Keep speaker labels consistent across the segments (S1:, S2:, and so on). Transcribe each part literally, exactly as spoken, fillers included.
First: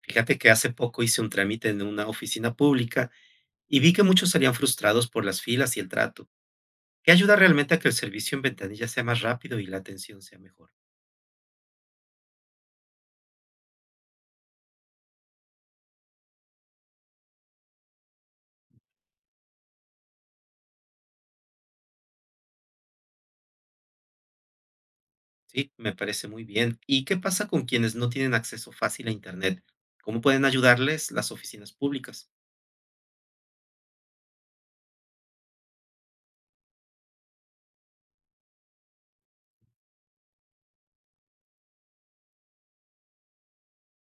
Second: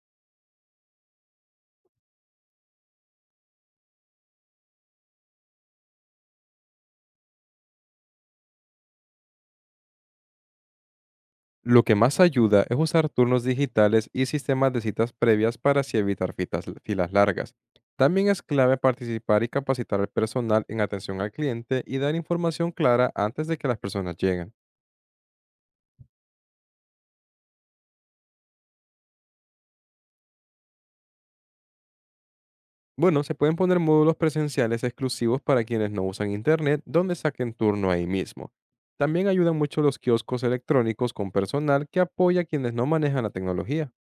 S1: Fíjate que hace poco hice un trámite en una oficina pública y vi que muchos salían frustrados por las filas y el trato. ¿Qué ayuda realmente a que el servicio en ventanilla sea más rápido y la atención sea mejor?
S2: Lo que más ayuda es usar turnos digitales y sistemas de citas previas para así evitar fitas- filas largas. También es clave participar y capacitar al personal en atención al cliente y dar información clara antes de que las personas lleguen.
S1: Sí, me parece muy bien. ¿Y qué pasa con quienes no tienen acceso fácil a Internet? ¿Cómo pueden ayudarles las oficinas públicas?
S2: Bueno, se pueden poner módulos presenciales exclusivos para quienes no usan internet, donde saquen turno ahí mismo. También ayudan mucho los kioscos electrónicos con personal que apoya a quienes no manejan la tecnología.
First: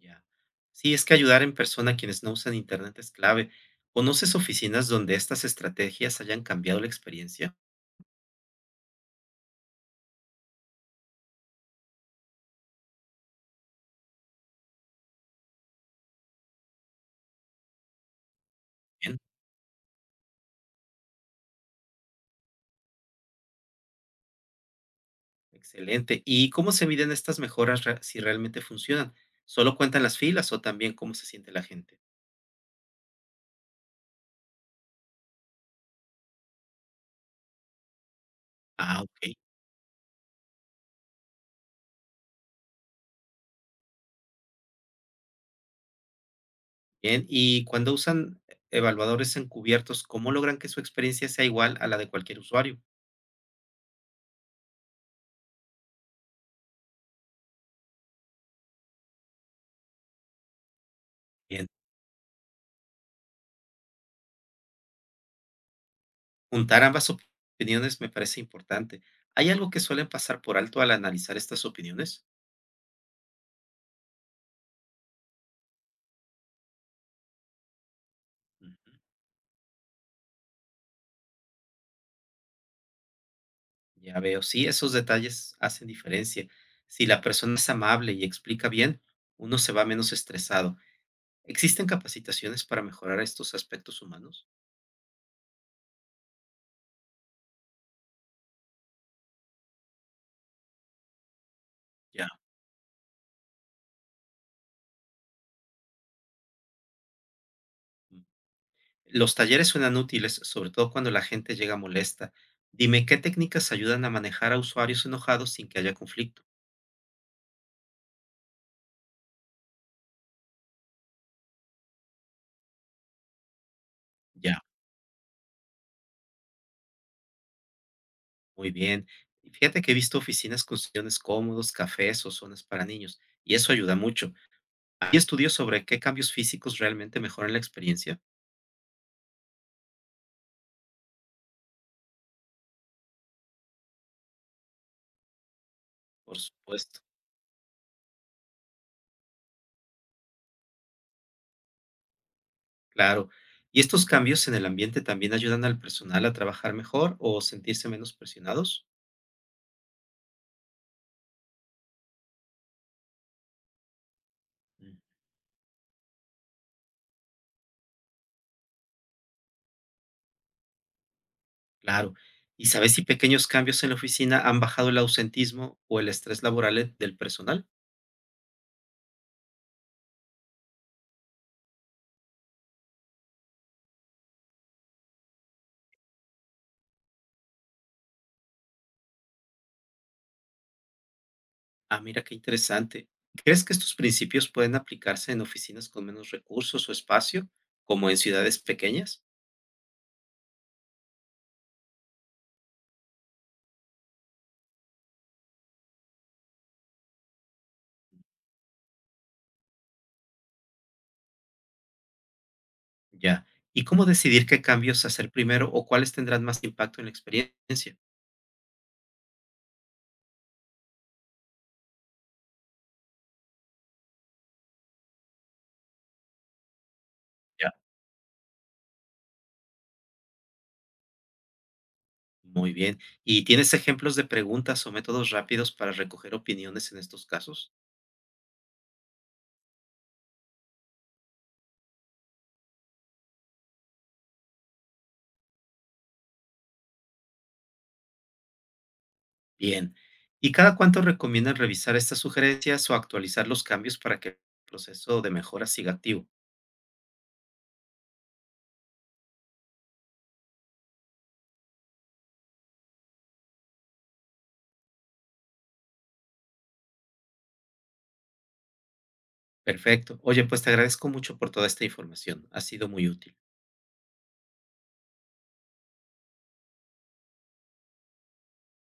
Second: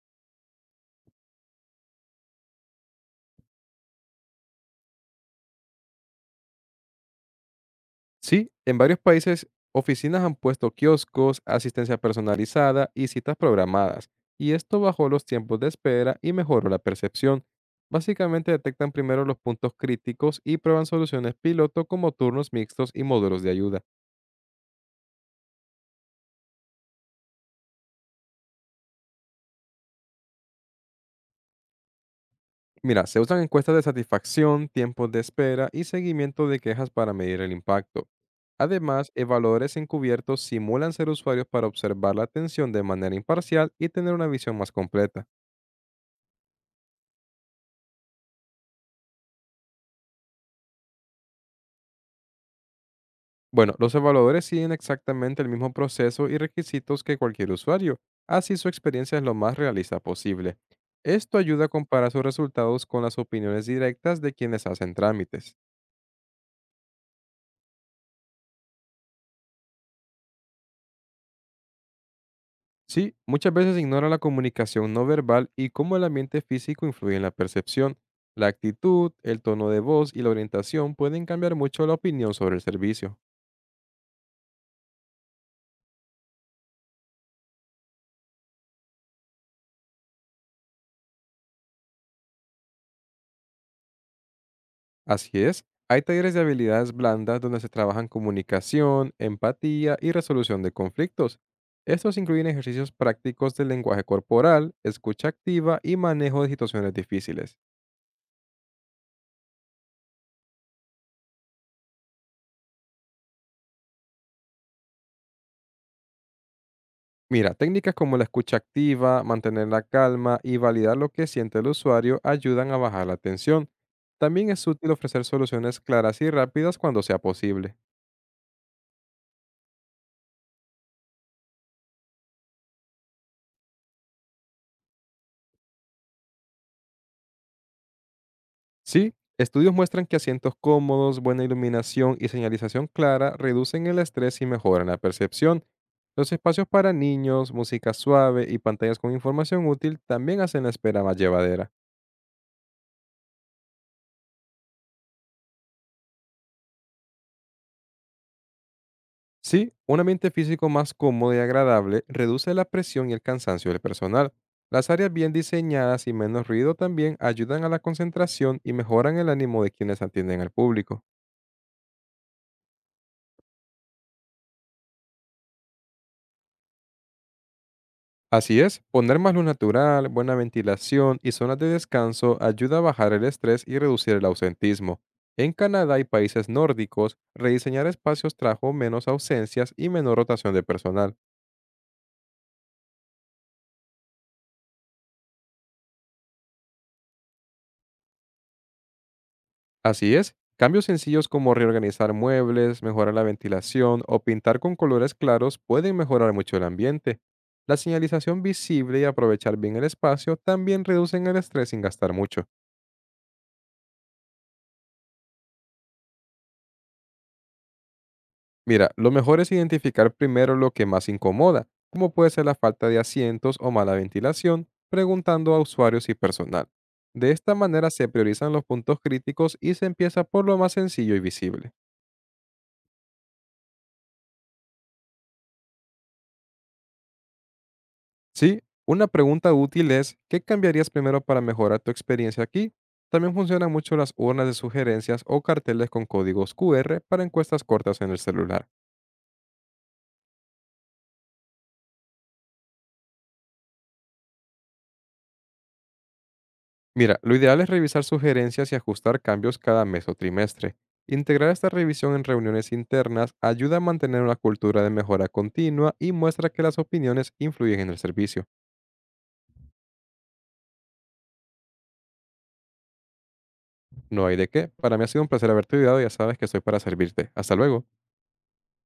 S1: Ya. Sí, es que ayudar en persona a quienes no usan Internet es clave. ¿Conoces oficinas donde estas estrategias hayan cambiado la experiencia?
S2: Sí, en varios países oficinas han puesto kioscos, asistencia personalizada y citas programadas, y esto bajó los tiempos de espera y mejoró la percepción. Básicamente detectan primero los puntos críticos y prueban soluciones piloto como turnos mixtos y módulos de ayuda.
S1: Excelente. ¿Y cómo se miden estas mejoras rea- si realmente funcionan? ¿Solo cuentan las filas o también cómo se siente la gente?
S2: Mira, se usan encuestas de satisfacción, tiempos de espera y seguimiento de quejas para medir el impacto.
S1: Ah,
S2: Además,
S1: ok.
S2: evaluadores encubiertos simulan ser usuarios para observar la atención de manera imparcial y tener una visión más completa.
S1: Bien. ¿Y cuando usan evaluadores encubiertos, cómo logran que su experiencia sea igual a la de cualquier usuario?
S2: Bueno, los evaluadores siguen exactamente el mismo proceso y requisitos que cualquier usuario, así su experiencia es lo más realista posible. Esto
S1: Bien.
S2: ayuda a comparar sus resultados con las opiniones directas de quienes hacen trámites.
S1: Juntar ambas op- opiniones me parece importante. ¿Hay algo que suelen pasar por alto al analizar estas opiniones?
S2: Sí, muchas veces ignora la comunicación no verbal y cómo el ambiente físico influye en la percepción. La
S1: Ujú.
S2: actitud, el tono de voz y la orientación pueden cambiar mucho la opinión sobre el servicio.
S1: Ya veo, sí, esos detalles hacen diferencia. Si la persona es amable y explica bien, uno se va menos estresado. ¿Existen capacitaciones para mejorar estos aspectos humanos?
S2: Así es. Hay talleres de habilidades blandas donde se trabajan comunicación, empatía y resolución de conflictos. Estos
S1: Ya.
S2: incluyen ejercicios prácticos del lenguaje corporal, escucha activa y manejo de situaciones difíciles.
S1: Mm. Los talleres suenan útiles, sobre todo cuando la gente llega molesta. Dime, ¿qué técnicas ayudan a manejar a usuarios enojados sin que haya conflicto?
S2: Mira, técnicas como la escucha activa, mantener la calma y validar lo que siente el usuario ayudan a bajar la tensión. También
S1: Ya.
S2: es útil ofrecer soluciones claras y rápidas cuando sea posible.
S1: Muy bien. Y fíjate que he visto oficinas con sillones cómodos, cafés o zonas para niños, y eso ayuda mucho. ¿Hay estudios sobre qué cambios físicos realmente mejoran la experiencia?
S2: Sí, estudios muestran que asientos cómodos, buena iluminación y señalización clara reducen el estrés y mejoran la percepción. Los
S1: Por
S2: espacios para
S1: supuesto,
S2: niños, música suave y pantallas con información útil también hacen la espera más llevadera.
S1: claro. ¿Y estos cambios en el ambiente también ayudan al personal a trabajar mejor o sentirse menos presionados?
S2: Sí, un ambiente físico más cómodo y agradable reduce la presión y el cansancio del personal. Las áreas bien diseñadas y menos ruido también ayudan a la concentración y mejoran el ánimo de quienes atienden al público.
S1: Claro. ¿Y sabes si pequeños cambios en la oficina han bajado el ausentismo o el estrés laboral e- del personal?
S2: Así es, poner más luz natural, buena ventilación y zonas de descanso ayuda a bajar el estrés y reducir el ausentismo. En Canadá y países nórdicos, rediseñar espacios trajo menos ausencias y menor rotación de personal.
S1: Ah, mira qué interesante. ¿Crees que estos principios pueden aplicarse en oficinas con menos recursos o espacio, como en ciudades pequeñas?
S2: Así es, cambios sencillos como reorganizar muebles, mejorar la ventilación o pintar con colores claros pueden mejorar mucho el ambiente. La señalización visible y aprovechar bien el espacio también reducen el estrés sin gastar mucho.
S1: Ya. ¿Y cómo decidir qué cambios hacer primero o cuáles tendrán más impacto en la experiencia?
S2: Mira, lo mejor es identificar primero lo que más incomoda, como puede ser la falta de asientos o mala ventilación, preguntando a usuarios y personal. De esta
S1: Ya.
S2: manera se priorizan los puntos críticos y se empieza por lo más sencillo y visible.
S1: Muy bien. ¿Y tienes ejemplos de preguntas o métodos rápidos para recoger opiniones en estos casos?
S2: Sí, una pregunta útil es, ¿qué cambiarías primero para mejorar tu experiencia aquí? También funcionan mucho las urnas de sugerencias o carteles con códigos Q R para encuestas cortas en el celular.
S1: Bien. ¿Y cada cuánto recomiendan revisar estas sugerencias o actualizar los cambios para que el proceso de mejora siga activo?
S2: Mira, lo ideal es revisar sugerencias y ajustar cambios cada mes o trimestre. Integrar esta revisión en reuniones internas ayuda a mantener una cultura de mejora continua y muestra que las opiniones influyen en el servicio.
S1: Perfecto. Oye, pues te agradezco mucho por toda esta información. Ha sido muy útil.
S2: No hay de qué. Para mí ha sido un placer haberte ayudado y ya sabes que estoy para servirte. Hasta luego.